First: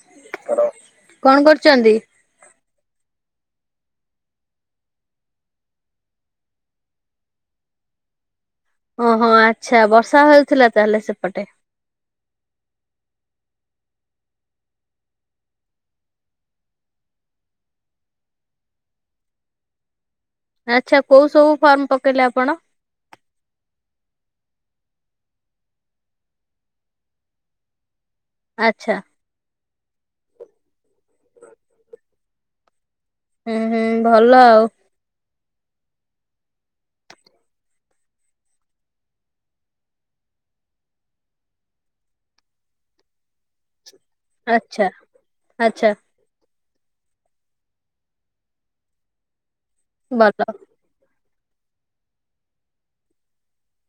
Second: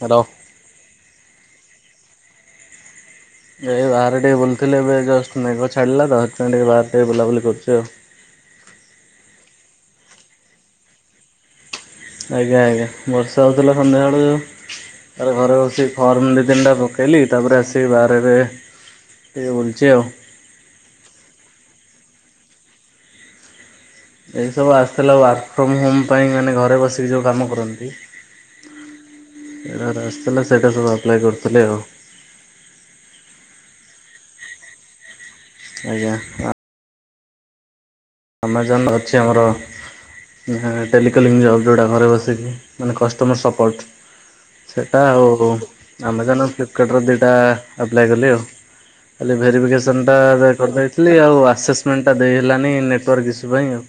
ର କଣ କରୁଛନ୍ତି? ଏ ବାହାରେ ଟିକେ ବୁଲୁଥିଲେ ଏବେ ଜଷ୍ଟ ମେଘ ଛାଡ଼ିଲା ତ ସେଥିପାଇଁ ଟିକେ ବାହାରେ ଟିକେ ବୁଲାବୁଲି କରୁଛି ଆଉ। ଓହୋ ଆଚ୍ଛା ବର୍ଷା ହଉଥିଲା ତାହେଲେ ସେପଟେ? ଆଜ୍ଞା ଆଜ୍ଞା ବର୍ଷା ହଉଥିଲା ସନ୍ଧ୍ୟାବେଳୁ ତାପରେ ଘରେ ବସି ଫର୍ମ ଦି ତିନଟା ପକେଇଲି ତାପରେ ଆସିକି ବାହରେ ଏବେ ଟିକେ ବୁଲୁଛି ଆଉ। ଆଚ୍ଛା କୋଉ ସବୁ ଫର୍ମ ପକେଇଲେ ଆପଣ? ଏ ସବୁ ଆସିଥିଲା ୱାର୍କ ଫ୍ରମ ହୋମ ପାଇଁ ମାନେ ଘରେ ବସିକି ଯୋଉ କାମ କରନ୍ତି। ଆଚ୍ଛା। ସେଇଟା ଗୋଟେ ଆସିଥିଲା ସେଇଟା ସବୁ ଆପ୍ଲାଏ କରୁଥିଲି ଆଉ। ହୁଁ ହୁଁ ଭଲ ଆଉ। ଆଜ୍ଞା ଆ ଆମାଜନ୍ ଅଛି ଆମର ନା ଟେଲିକଲିଙ୍ଗ ଜବ୍ ଯୋଉଟା ଘରେ ବସିକି ମାନେ କଷ୍ଟମର୍ ସପୋର୍ଟ। ଆଚ୍ଛା ସେଇଟା ହୋ ହୋଉ ଆଚ୍ଛା ଆମାଜନ୍ ଫିଳ୍ପ କାର୍ଟ ଦିଟା ଆପ୍ଲାଏ କଲି ଆଉ ଖାଲି ଭେରିଫିକେସନଟା ଭଲ ଯାହା କରିଦେଇ ଥିଲି ଆଉ ଆସେସମେଣ୍ଟ ଟା ଦେଇହେଲାନି ନେଟୱାର୍କ ଇସୁ ପାଇଁ ଆଉ।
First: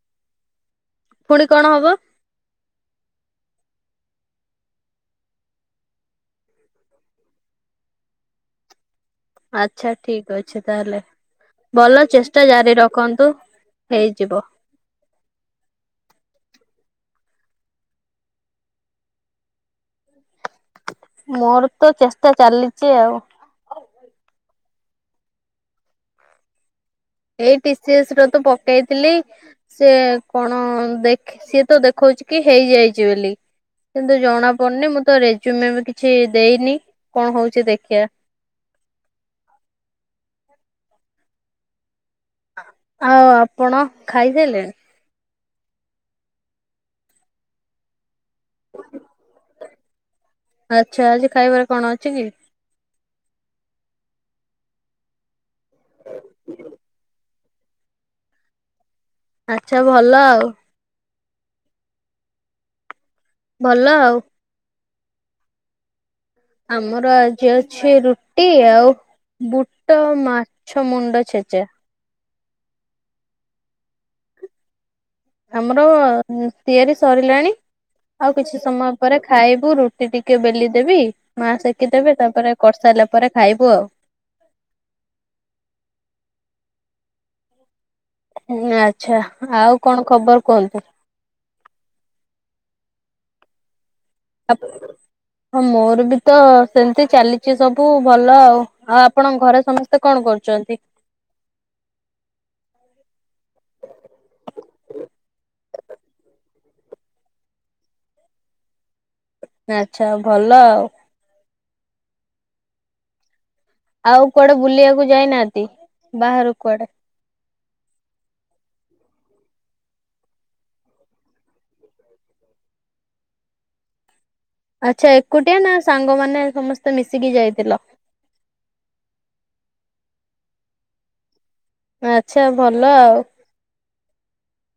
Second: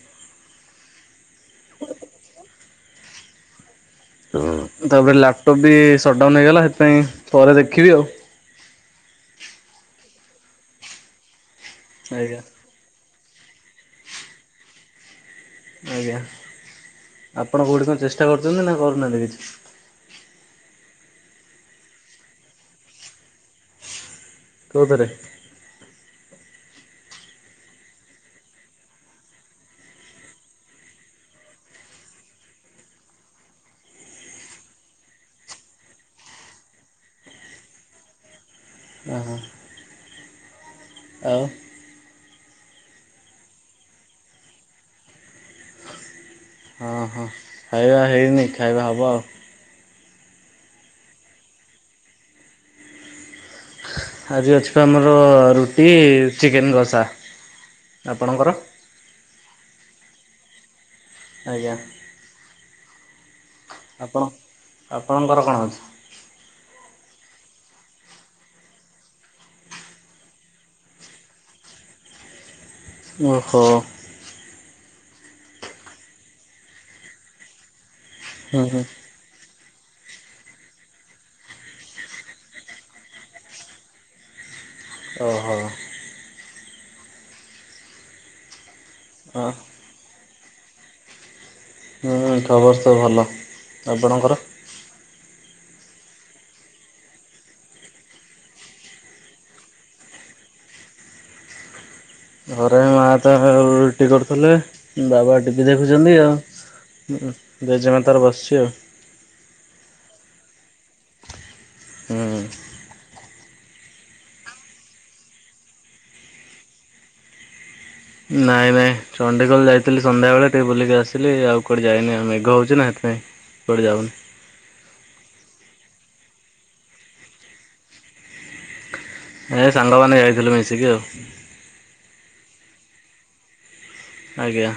ପୁଣି କଣ ହବ? ତାପରେ ଲ୍ୟାପଟପ୍ ବି ସଟ୍ଡାଉନ୍ ହେଇଗଲା ସେଥିପାଇଁ ପରେ ଦେଖିବି ଆଉ। ଆଚ୍ଛା ଠିକ୍ ଅଛି ତାହେଲେ ଭଲ ଆଜ୍ଞା ଚେଷ୍ଟା ଜାରି ରଖନ୍ତୁ। ହେଇଯିବ। ଆଜ୍ଞା ଆପଣ କଉଠି କଣ ଚେଷ୍ଟା କରୁଛନ୍ତି ନା କରୁନାହାନ୍ତି କିଛି। ମୋର ତ ଚେଷ୍ଟା ଚାଲିଚି ଆଉ। କୋଉଥିରେ? ଏଇ ଟି ସି ଏସ୍‌ ର ତ ପକେଇଥିଲି। ସେ କଣ ଦେଖ ସିଏ ତ ଦେଖଉଛି କି ହେଇଯାଇଛି ବୋଲି। କିନ୍ତୁ ଜଣା ପଡ଼ୁନି ମୁଁ ତ ରେଜୁମ୍ କିଛି ଦେଇନି କଣ ହୋଉଚି ଦେଖିଆ। ଓହ ଆଉ? ଆଉ ଆପଣ ଖାଇସାଇଲେଣି? ହଁ ହଁ ଖାଇବା ହେଇନି ଖାଇବା ହବ ଆଉ। ଆଚ୍ଛା ଆଜି ଖାଇବାରେ କଣ ଅଛି କି? ଆଜି ଅଛି ଆମର ରୁଟି ଚିକେନ୍‌ ଘସା ଆପଣଙ୍କର? ଆଛା ଭଲ ଆଉ। ଆଜ୍ଞା। ଭଲ ଆଉ ଆପଣ ଆପଣଙ୍କର କଣ ଅଛି? ଆମର ଆଜି ଅଛି ରୁଟି ଆଉ ବୁଟ ମାଛ ମୁଣ୍ଡ ଛେଚା। ଓହୋ। ଆମର ତିଆରି ସରିଲାଣି ଆଉ କିଛି ହୁଁ ହୁଁ ସମୟ। ପରେ ଖାଇବୁ ରୁଟି ଟିକେ ବେଲି ଦେବି ମା ସେକି ଦେବେ ତାପରେ କରିସାରିଲା ପରେ ଖାଇବୁ ଆଉ। ଓହୋ। ହଁ ଆଛା ଅ ଆଉ କଣ ଖବର କୁହନ୍ତୁ? ହୁଁ ଖବର ତ ଭଲ ଆପଣଙ୍କର? ହଁ ମୋର ବି ତ ସେମିତି ଚାଲିଛି ସବୁ ଭଲ ଆଉ। ଆଉ ଆପଣଙ୍କ ଘରେ ସମସ୍ତେ କଣ କରୁଚନ୍ତି? ଘରେ ମା ତ ରୁଟି କରୁଥିଲେ ବାବା ଟିଭି ଦେଖୁଛନ୍ତି ଆଉ। ହୁଁ ଜେଜେମା ତାର ବସିଚି ଆଉ। ଆଚ୍ଛା ଭଲ ଆଉ। ହୁଁ। ଆଉ କୁଆଡେ ବୁଲିବାକୁ ଯାଇନାହାନ୍ତି ବାହାରୁ କୁଆଡେ? ନାଇଁ ନାଇଁ ଚଣ୍ଡିଖୋଲ ଯାଇଥିଲି ସନ୍ଧ୍ୟାବେଳେ ଟିକେ ବୁଲିକି ଆସିଲି ଆଉ କୁଆଡେ ଯାଇନି ଆଉ ମେଘ ହୋଉଛି ନା ସେଥିପାଇଁ। କୁଆଡେ ଯାଉନୁ। ଆଛା ଏକୁଟିଆ ନା ସାଙ୍ଗମାନେ ସମସ୍ତେ ମିଶିକି ଯାଇଥିଲ? ଏ ସାଙ୍ଗମାନେ ଯାଇଥିଲୁ ମିଶିକି ଆଉ। ଆଚ୍ଛା ଭଲ ଆଉ। ଆଜ୍ଞା।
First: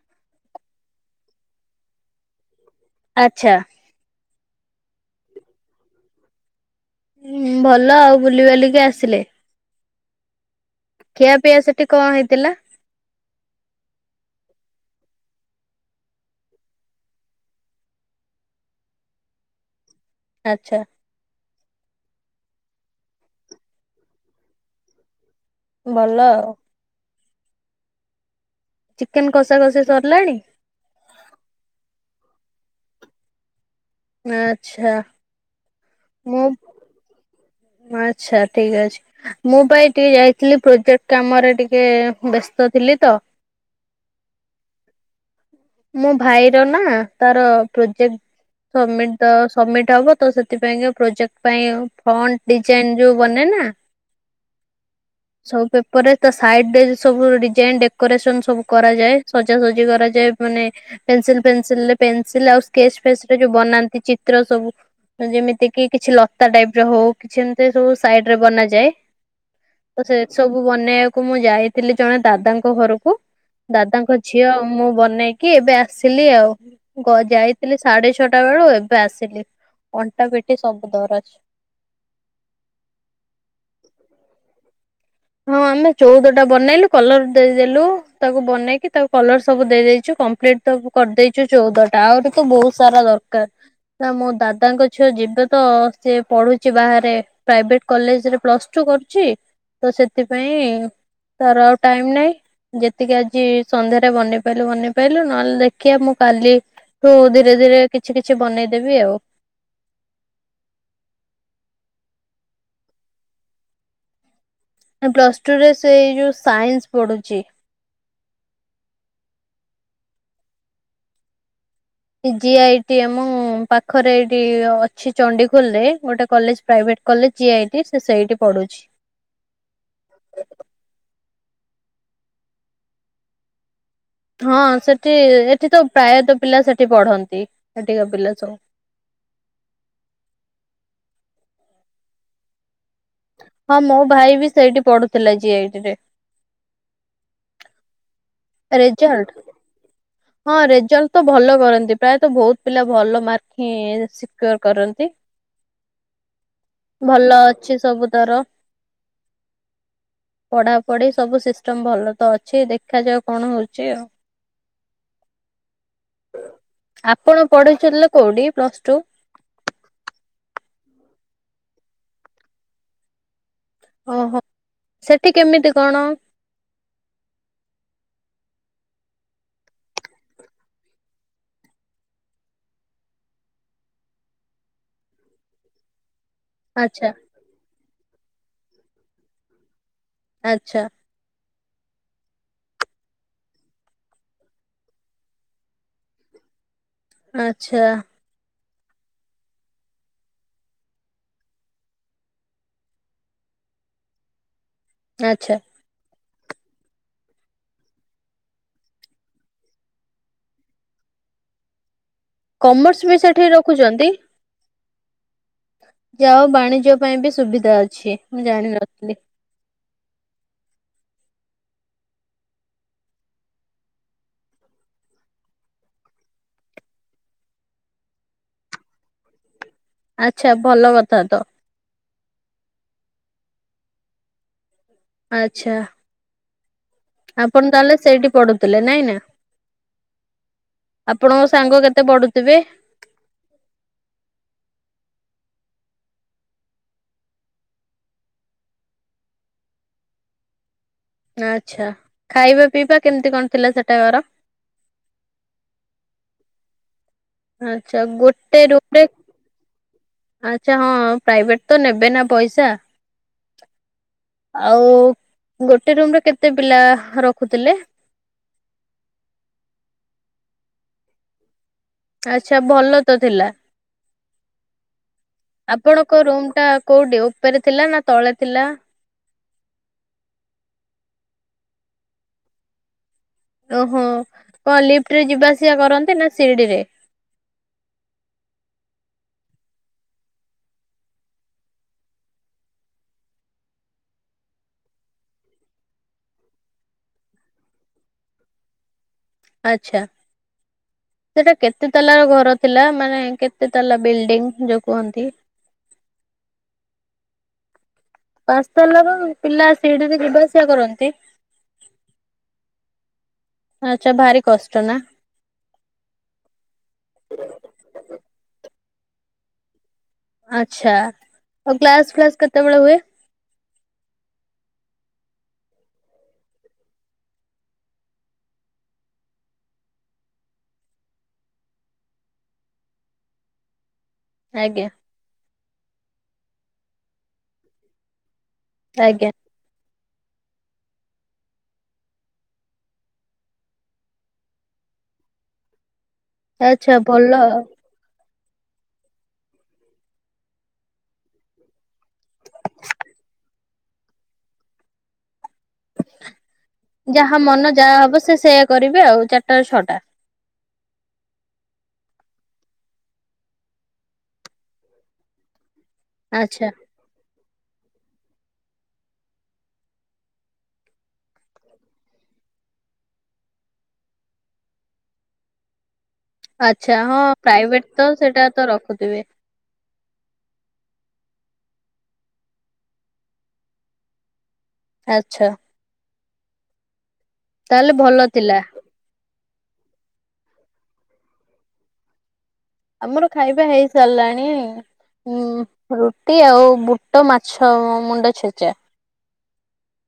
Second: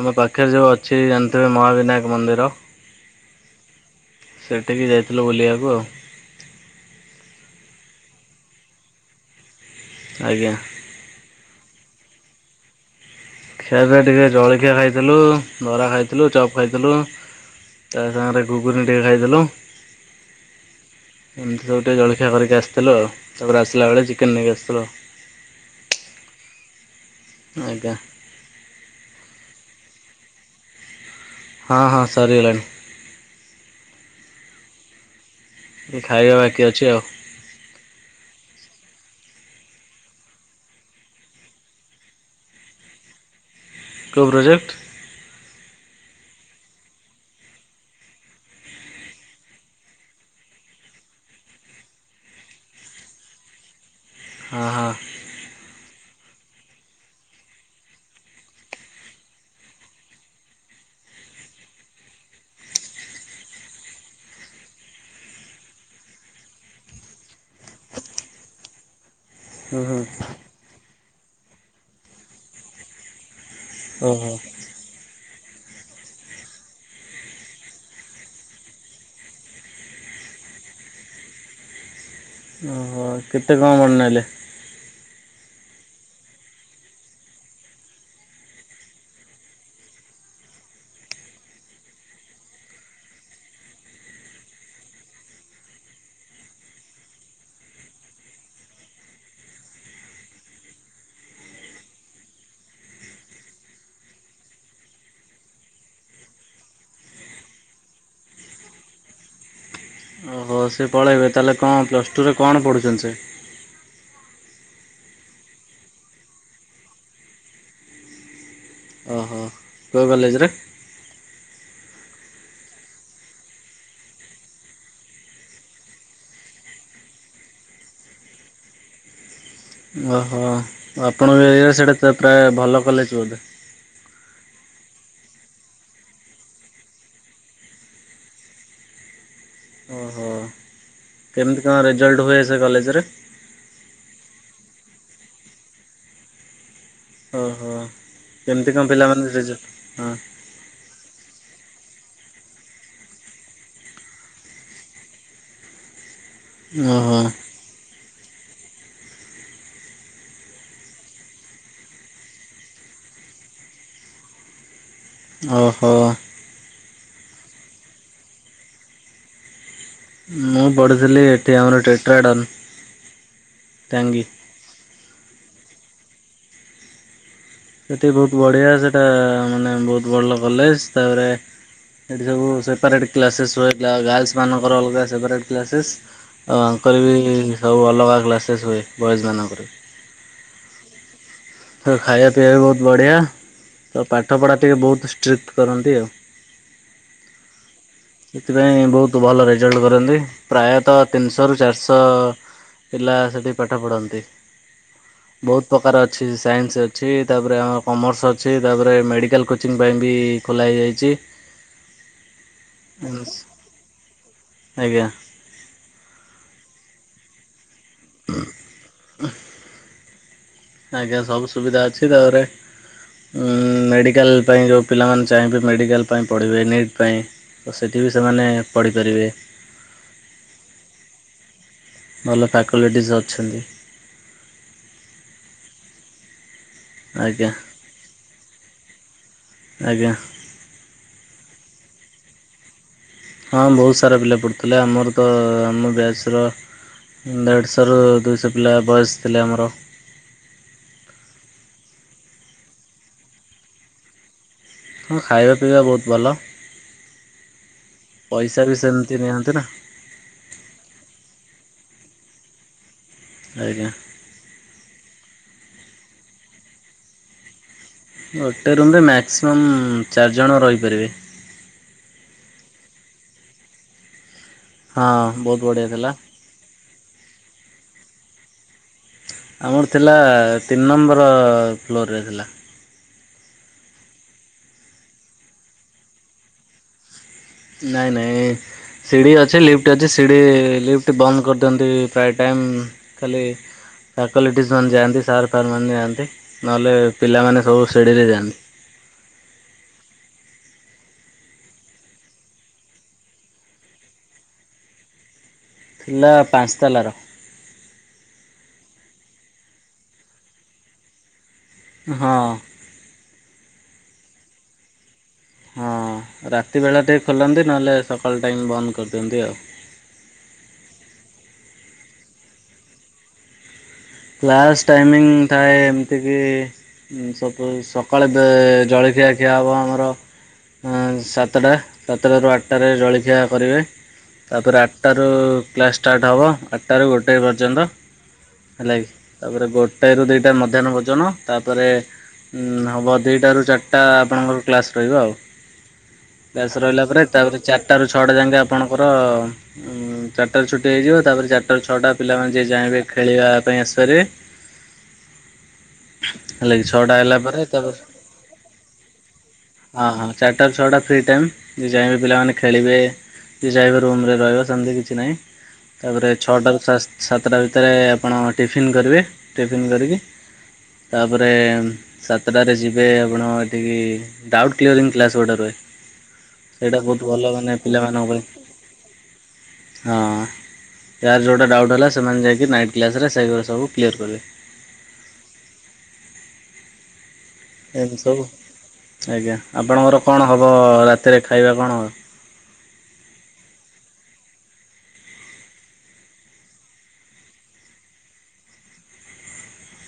ଆମ ପାଖରେ ଯୋଉ ଅଛି ଜାଣିଥିବେ ମହାବିନାୟକ ମନ୍ଦିର। ଆଚ୍ଛା। ସେଇଠିକି ଯାଇଥିଲୁ ବୁଲିବାକୁ ଆଉ। ଭଲ ଆଉ ବୁଲି ବାଲିକି ଆସିଲେ। ଆଜ୍ଞା। ଖିଆ ପିଆ ସେଠି କଣ ହେଇଥିଲା। ଖିଆ ପିଆ ଟିକେ ଜଳଖିଆ ଖାଇଥିଲୁ ବରା ଖାଇଥିଲୁ ଚପ୍ ଖାଇଥିଲୁ। ତା ସାଙ୍ଗରେ ଘୁଗୁନ ଟିକେ ଖାଇଦେଲୁ। ଆଚ୍ଛା। ଏମିତି ସବୁ ଟିକେ ଜଳଖିଆ କରିକି ଆସିଥିଲ ଆ ତାପରେ ଆସିଲାବେଳେ ଚିକେନ ନେଇକି ଆସିଥିଲ। ଭଲ ଆଉ ଆଜ୍ଞା ଚିକେନ କଷା କଷି ସରିଲାଣି ହଁ ହଁ ସରିଗଲାଣି ଆ ଆଛା ଖାଇବା ବାକି ଅଛି ଆଉ ଆଚ୍ଛା ଠିକ ଅଛି ମୁଁ ପା ଏଇ ଟିକେ ଯାଇଥିଲି ପ୍ରୋଜେକ୍ଟ କାମରେ ଟିକେ ବ୍ୟସ୍ତ ଥିଲି ତ କୋ ପ୍ରୋଜେକ୍ଟ? ମୋ ଭାଇର ନା ତାର ପ୍ରୋଜେକ୍ଟ ସବମିଟ ତ ସବମିଟ ହବ ତ ସେଥିପାଇଁ କି ପ୍ରୋଜେକ୍ଟ ପାଇଁ ଫଣ୍ଟ ଡିଜାଇନ ଯୋଉ ବନେ ନା [unintelligible] ହଁ ହଁ। ସବୁ ପେପର ରେ ତା ସାଇଡ ରେ ସବୁ ଡିଜାଇନ ଡେକୋରେସନ ସବୁ କରାଯାଏ ସଜାସଜି କରାଯାଏ। ମାନେ ପେନସିଲ ଫେନସିଲରେ ପେନସିଲ ଆଉ ସ୍କେଚ ଫେ ରେ ଯୋଉ ବନାନ୍ତି ଚିତ୍ର ସବୁ। ଯେମିତି କି କିଛି ଲତା ଟାଇପର ହଉ କିଛି ଏମିତି ସବୁ ସାଇଡ ରେ ବନାଯାଏ। ହୁଁ ହୁଁ ତ ସେ ସବୁ ବନେଇବାକୁ ମୁଁ ଯାଇଥିଲି ଜଣେ ଦାଦାଙ୍କ ଘରକୁ। ଦାଦାଙ୍କ ଓହୋ। ଝିଅ ମୁଁ ବନେଇ କି ଏବେ ଆସିଲି ଆଉ ଯାଇଥିଲି ସାଢେ ଛଅଟା ବେଳୁ ଏବେ ଆସିଲି। ଅଣ୍ଟା ପିଟି ସବୁ ଦରଜ। ଓହ କେତେ କଣ ବନେଇଲେ? ହଁ ଆମେ ଚଉଦ ଟା ବନେଇଲୁ କଲର ଦେଇଦେଲୁ ତାକୁ ବନେଇକି ତାକୁ କଲର ସବୁ ଦେଇଦେଇଛୁ କମ୍ପ୍ଲିଟ। ଏତକୁ କରିଦେଇଛୁ ଚଉଦଟା ଆହୁରି ତ ବହୁତ ସାରା ଦରକାର। ନା ମୋ ଦାଦାଙ୍କ ଛୁଆ ଯିବେ ତ ସେ ପଢୁଛି ବାହାରେ। ପ୍ରାଇଭେଟ କଲେଜରେ ପ୍ଲସ ଟୁ କରୁଛି। ତ ସେଥିପାଇଁ ତାର ଆଉ ଟାଇମ ନାଇଁ। ଯେତିକି ଆଜି ସନ୍ଧ୍ୟାରେ ବନେଇ ପଲୁ ବନେଇ ପଲୁ ନହେଲେ ଦେଖିବା ମୁଁ କାଲି। ତୁ ଧୀରେ ଧୀରେ କିଛି କିଛି ବନେଇଦେବି ଆଉ। ହଉ ସେ ପଳାଇବେ ତାହେଲେ କଣ ପ୍ଲସ୍ ଟୁରେ କଣ ପଢ଼ୁଛନ୍ତି ସେ‌। ପ୍ଲସ୍ ଟୁରେ ସେଇ ଯଉ ସାଇନ୍ସ ପଢ଼ୁଛି। ଓହୋ। କଉ କଲେଜରେ। ଜି ଆଇ ଟି ଆମ ପାଖରେ ଏଇଠି ଅଛି ଚଣ୍ଡିଖୋଲ ରେ ଗୋଟେ କଲେଜ ପ୍ରାଇଭେଟ। କଲେ ଯି ଆଇ ଟି ସେ ସେଇଠି ପଢୁଛି। ଓହୋ। ଆପଣଙ୍କ ଏଇ ସେଇଟା ତ ପ୍ରାୟ ଭଲ କଲେଜ ବୋଧେ। ହଁ ସେଠି ଏଠି ତ ପ୍ରାୟତଃ ପିଲା ସେଠି ପଢନ୍ତି ସେଠିକା ପିଲା ସବୁ। ଓହୋ। କେମିତି କଣ ରେଜଲ୍ଟ ହୁଏ ସେ କଲେଜରେ। ହଁ ମୋ ଭାଇ ବି ସେଇଠି ପଢୁଥିଲା ଜି ଆଇ ଇ ଟି ରେ। ଓହୋ କେମିତି କଣ ରେଜଲ୍ଟ ପିଲାମାନେ ରେଜ ହଁ। ହଁ ରେଜଲ୍ଟ ତ ଭଲ କରନ୍ତି ପ୍ରାୟତଃ ବହୁତ ପିଲା ଭଲ ମାର୍କ ହ‌। କରନ୍ତି ଓହୋ ଭଲ ଅଛି ସବୁ ତର। ପଢା ପଢି ସବୁ ସିଷ୍ଟମ ଭଲ ତ ଅଛି ଦେଖାଯାଉ କଣ ହଉଛି ଆଉ। ଓହୋ। ଆପଣ ପଢୁଛନ୍ତି କୋଉଠି ପ୍ଲସ ଟୁ? ମୁଁ ପଢ଼ୁଥିଲି ଏଠି ଆମର ଟ୍ରେକ୍ଟର ଆଡ଼ଡନ୍। ଓହୋ ସେଠି କେମିତି କଣ‌? ସେଠି ବହୁତ ବଢ଼ିଆ ସେଇଟା ମାନେ ବହୁତ ଭଲ କଲେଜ ତାପରେ। ସେଠି ସବୁ ସେପାରେଟ୍ କ୍ଲାସେସ୍ ହଥିଲା ଗାର୍ଲସ ମାନଙ୍କର ଅଲଗା ସେପାରେଟ୍ କ୍ଲାସେସ୍। ଆଉ ଆଙ୍କର ଆଚ୍ଛା ବି ସବୁ ଅଲଗା କ୍ଲାସେସ୍ ହୁଏ ବଏଜ୍ ମାନଙ୍କର‌‌। ଆଚ୍ଛା। ତ ଖାଇବା ପିଇବା ବି ବହୁତ ବଢ଼ିଆ ତ ପାଠପଢ଼ା ଟିକିେ ବହୁତ ଷ୍ଟ୍ରିଟ କରନ୍ତି ଆଉ। ଆଚ୍ଛା। ସେଥିପାଇଁ ବହୁତ ଭଲ ରେଜଲ୍ଟ କରନ୍ତି ପ୍ରାୟତଃ ତିନିଶହରୁ ଚାରିଶହ ପିଲା ସେଠି ପାଠ ପଢ଼ନ୍ତି। ଆଚ୍ଛା ବହୁତ ପ୍ରକାର ଅଛି ସାଇନ୍ସ ଅଛି ତାପରେ ଆମର କମର୍ସ ଅଛି ତାପରେ ମେଡ଼ିକାଲ କୋଚିଂ ପାଇଁ ବି ଖୋଲାଯାଇଛି। କମର୍ସ ବି ସେଠି ରଖୁଛନ୍ତି? ଆଜ୍ଞା। ଯାଉ ବାଣିଜ୍ୟ ପାଇଁ ବି ସୁବିଧା ଅଛି ମୁଁ ଜାଣିନଥିଲି। ଆଜ୍ଞା ସବୁ ସୁବିଧା ଅଛି ତାପରେ ମେଡ଼ିକାଲ ପାଇଁ ଯେଉଁ ପିଲାମାନେ ଚାହିଁବେ ମେଡ଼ିକାଲ ପାଇଁ ପଢ଼ିବେ ନିଟ୍ ପାଇଁ ତ ସେଠି ବି ସେମାନେ ପଢ଼ିପାରିବେ। ଆଚ୍ଛା ଭଲ କଥା ତ। ଭଲ ଫ୍ୟାକଲ୍ଟିଜ ଅଛନ୍ତି। ଆଚ୍ଛା। ଆଜ୍ଞା ଆପଣ ତାହେଲେ ସେଇଠି ପଢୁଥିଲେ ନାଇଁ ନା? ଆଜ୍ଞା ଆପଣଙ୍କ ସାଙ୍ଗ କେତେ ପଢୁଥିବେ? ହଁ ବହୁତ ସାରା ପିଲା ପଢ଼ୁଥିଲେ ଆମର ତ ଆମ ବ୍ୟାଚର ଦେଢ଼ଶହରୁ ଦୁଇଶହ ପିଲା ବୟସ୍ ଥିଲେ ଆମର। ଆଚ୍ଛା ଖାଇବା ପିଇବା କେମିତି କଣ ଥିଲା ସେଟାକାର? ହଁ ଖାଇବା ପିଇବା ବହୁତ ଭଲ। ଆଚ୍ଛା ପଇସା ଗୋଟେ ବି ରୁମରେ ସେମିତି ନିଅନ୍ତି ନା ଆଚ୍ଛା ହଁ ପ୍ରାଇଭେଟ ତ ନେବେ ନା ପଇସ। ଆଜ୍ଞା। ଆଉ ଗୋଟେ ରୁମରେ କେତେ ପିଲା ରଖୁଥିଲେ? ଗୋଟେ ରୁମ୍ ମା୍ୟାକ୍ସିମମ୍ ଚାରିଜଣ ରହିପାରିବେ। ଆଚ୍ଛା ଭଲ ତ ଥିଲା ହଁ ବହୁତ ବଢ଼ିଆ ଥିଲା। ଆପଣଙ୍କ ରୁମ ଟା କୋଉଠି ଉପରେ ଥିଲା ନା ତଳେ ଥିଲା? ଆମର ଥିଲା ତିନି ନମ୍ବର ଫ୍ଲୋରରେ ଥିଲା। ଓହୋ କଣ ଲିଫ୍ଟ ରେ ଯିବା ଆସିବା କରନ୍ତିେ ନା ସିଡି ରେ? ନାଇଁ ନାଇଁ ସିଡ଼ି ଅଛି ଲିଫ୍ଟ ଅଛି ସିଡ଼ି ଲିଫ୍ଟ ବନ୍ଦ କରିଦିଅନ୍ତି ପ୍ରାୟ ଟାଇମ୍ ଖାଲି ଫ୍ୟାକଲ୍ଟିଜ ମାନେ ଯାଆନ୍ତି ସାର୍ ଫାର୍ ମାନେ ଯାଆନ୍ତି ନହେଲେ ପିଲାମାନେ ସବୁ ଶିଡି ରେ ଯାଆନ୍ତି। ଆଚ୍ଛା। ସେଟା କେତେ ତାଲାର ଘର ଥିଲା ମାନେ କେତେ ତାଲା ବିଲ୍ଡିଙ୍ଗ ଯୋଉ କୁହନ୍ତି? ଥିଲା ପାଞ୍ଚ ତାଲାର। ପାଞ୍ଚତାଲା ରୁ ପିଲା ସିଡି ରେ ଯିବା ଆସିବା କରନ୍ତି? ହଁ। ଆଛା ଭାରି କଷ୍ଟ ନା? ହଁ ରାତି ବେଳା ଟିକେ ଖୋଲନ୍ତି ନହେଲେ ସକାଳ ଟାଇମ୍ ବନ୍ଦ କରିଦିଅନ୍ତି ଆଉ। ଆଛା ଆଉ କ୍ଲାସ ଫ୍ଲାସ୍ କେତେବେଳେ ହୁଏ? କ୍ଲାସ ଟାଇମିଙ୍ଗ ଥାଏ ଏମିତି କି ଉଁ ସ ସକାଳେ ଜଳଖିଆ ଖିଆ ହବ ଆମର ଉଁ ସାତଟା ସାତଟାରୁ ଆଠଟାରେ ଜଳଖିଆ କରିବେ। ତାପରେ ଆଜ୍ଞା ଆଠଟାରୁ କ୍ଲାସ୍ ଷ୍ଟାର୍ଟ ହେବ ଆଠଟାରୁ ଗୋଟାଏ ପର୍ଯ୍ୟନ୍ତ। ହେଲା କି ଆଜ୍ଞା ତାପରେ ଗୋଟାଏ ରୁ ଦୁଇଟା ମଧ୍ୟାହ୍ନ ଭୋଜନ ତାପରେ ଉଁ ହବ ଦୁଇଟାରୁ ଚାରିଟା ଆପଣଙ୍କର କ୍ଲାସ୍ ରହିବ ଆଉ। ଆଚ୍ଛା ଭଲ ଆଉ। ଆଠଟାରୁ ଛଅଟା ଯାକେ ଆପଣଙ୍କର ଉଁ ଚାରିଟାରୁ ଛୁଟି ହେଇଯିବ ତାପରେ ଚାରିଟାରୁ ଛଅଟା ପିଲାମାନେ ଯିଏ ଯାଇଁବେ ଖେଳିବା ପୟେଶରେ ଯାହା ପରେ ମନ ତାପରେ ଯାହା ହବ ସେ ସେଇଆ କରିବେ ଆଉ ଚାରିଟା ଛଅଟା। ହଁ ହଁ ଚାରିଟାରୁ ଛଅଟା ଫ୍ରି ଟାଇମ୍ ଯେ ଯାଇଁବେ ପିଲାମାନେ ଖେଳିବେ ଯିଏ ଚାହିଁବ ରୁମ ରେ ରହିବ ସେମିତି କିଛି ନାହିଁ ତାପରେ ଆଚ୍ଛା। ଛଅଟାରୁ ସା ସାତଟା ଭିତରେ ଆପଣ ଟିଫିନ୍ କରିବେ ଟିଫିନ୍ କରିକି ତାପରେ ସାତଟାରେ ଯିବେ ଆପଣ ଏଠିକି ଡାଉଟ୍ କ୍ୟରିଂ କ୍ଲାସ ଗୋଟେ ରୁହେ। ଆଚ୍ଛା ସେଇଟା ହଁ ବହୁତ ଭଲ ମାନେ ପ୍ରାଇଭେଟ ତ ପିଲାମାନଙ୍କ ସେଇଟା ତ ପାଇଁ। ରଖୁଥିବେ ହଁ ଯାହାର ଯୋଉଟା ଡାଉଟ୍ ହେଲା ସେମାନେ ଯାଇକି ନାଇନ୍ କ୍ଲାସ ରେ ଏଗୁଡ଼ା ସବୁ କ୍ଲିୟର କରିବେ। ଆଛା। ତାହେଲେ ଏମତି ଭଲ ସବୁ ଥିଲା। ଆଜ୍ଞା ଆପଣଙ୍କର କଣ ହେବ ରାତିରେ ଖାଇବା କଣ ହେବ? ଆମର ଖାଇବା ହେଇ ସାରିଲାଣି। ହଁ ରୁଟି ଆଉ ବୁଟ ମାଛ ମୁଣ୍ଡ ଛେଚା।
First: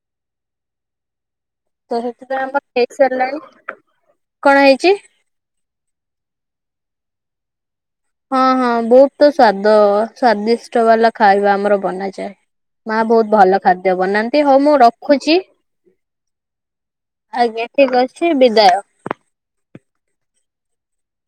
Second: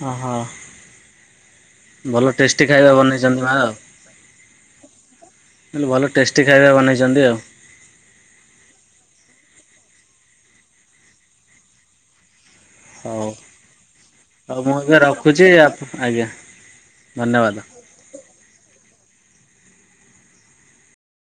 ଓହୋ। ତ ଭଲ ସେଥିପାଇଁ ଆମର ଟେଷ୍ଟି ଖାଇବା ହେଇସାରିଲାଣି ବନେଇଛନ୍ତି ମା ଆଉ। କଣ ହେଇଛି? ହେଲେ ଭଲ ଟେଷ୍ଟି ଖାଇବା ବନେଇଛନ୍ତି ଆଉ। ହଁ ହଁ ବହୁତ ତ ସ୍ଵାଦ ସ୍ଵାଦିଷ୍ଟ ବାଲା ଖାଇବା ଆମର ବନାଯାଏ। ମା ହଉ ବହୁତ ଭଲ ଖାଦ୍ୟ ବନାନ୍ତି ହଉ ଆଉ ମୁଁ ଏବେ ରଖୁଛି। ଆପ ଆଜ୍ଞା ଧନ୍ୟବାଦ। ଠିକ୍ ଅଛି ବିଦାୟ।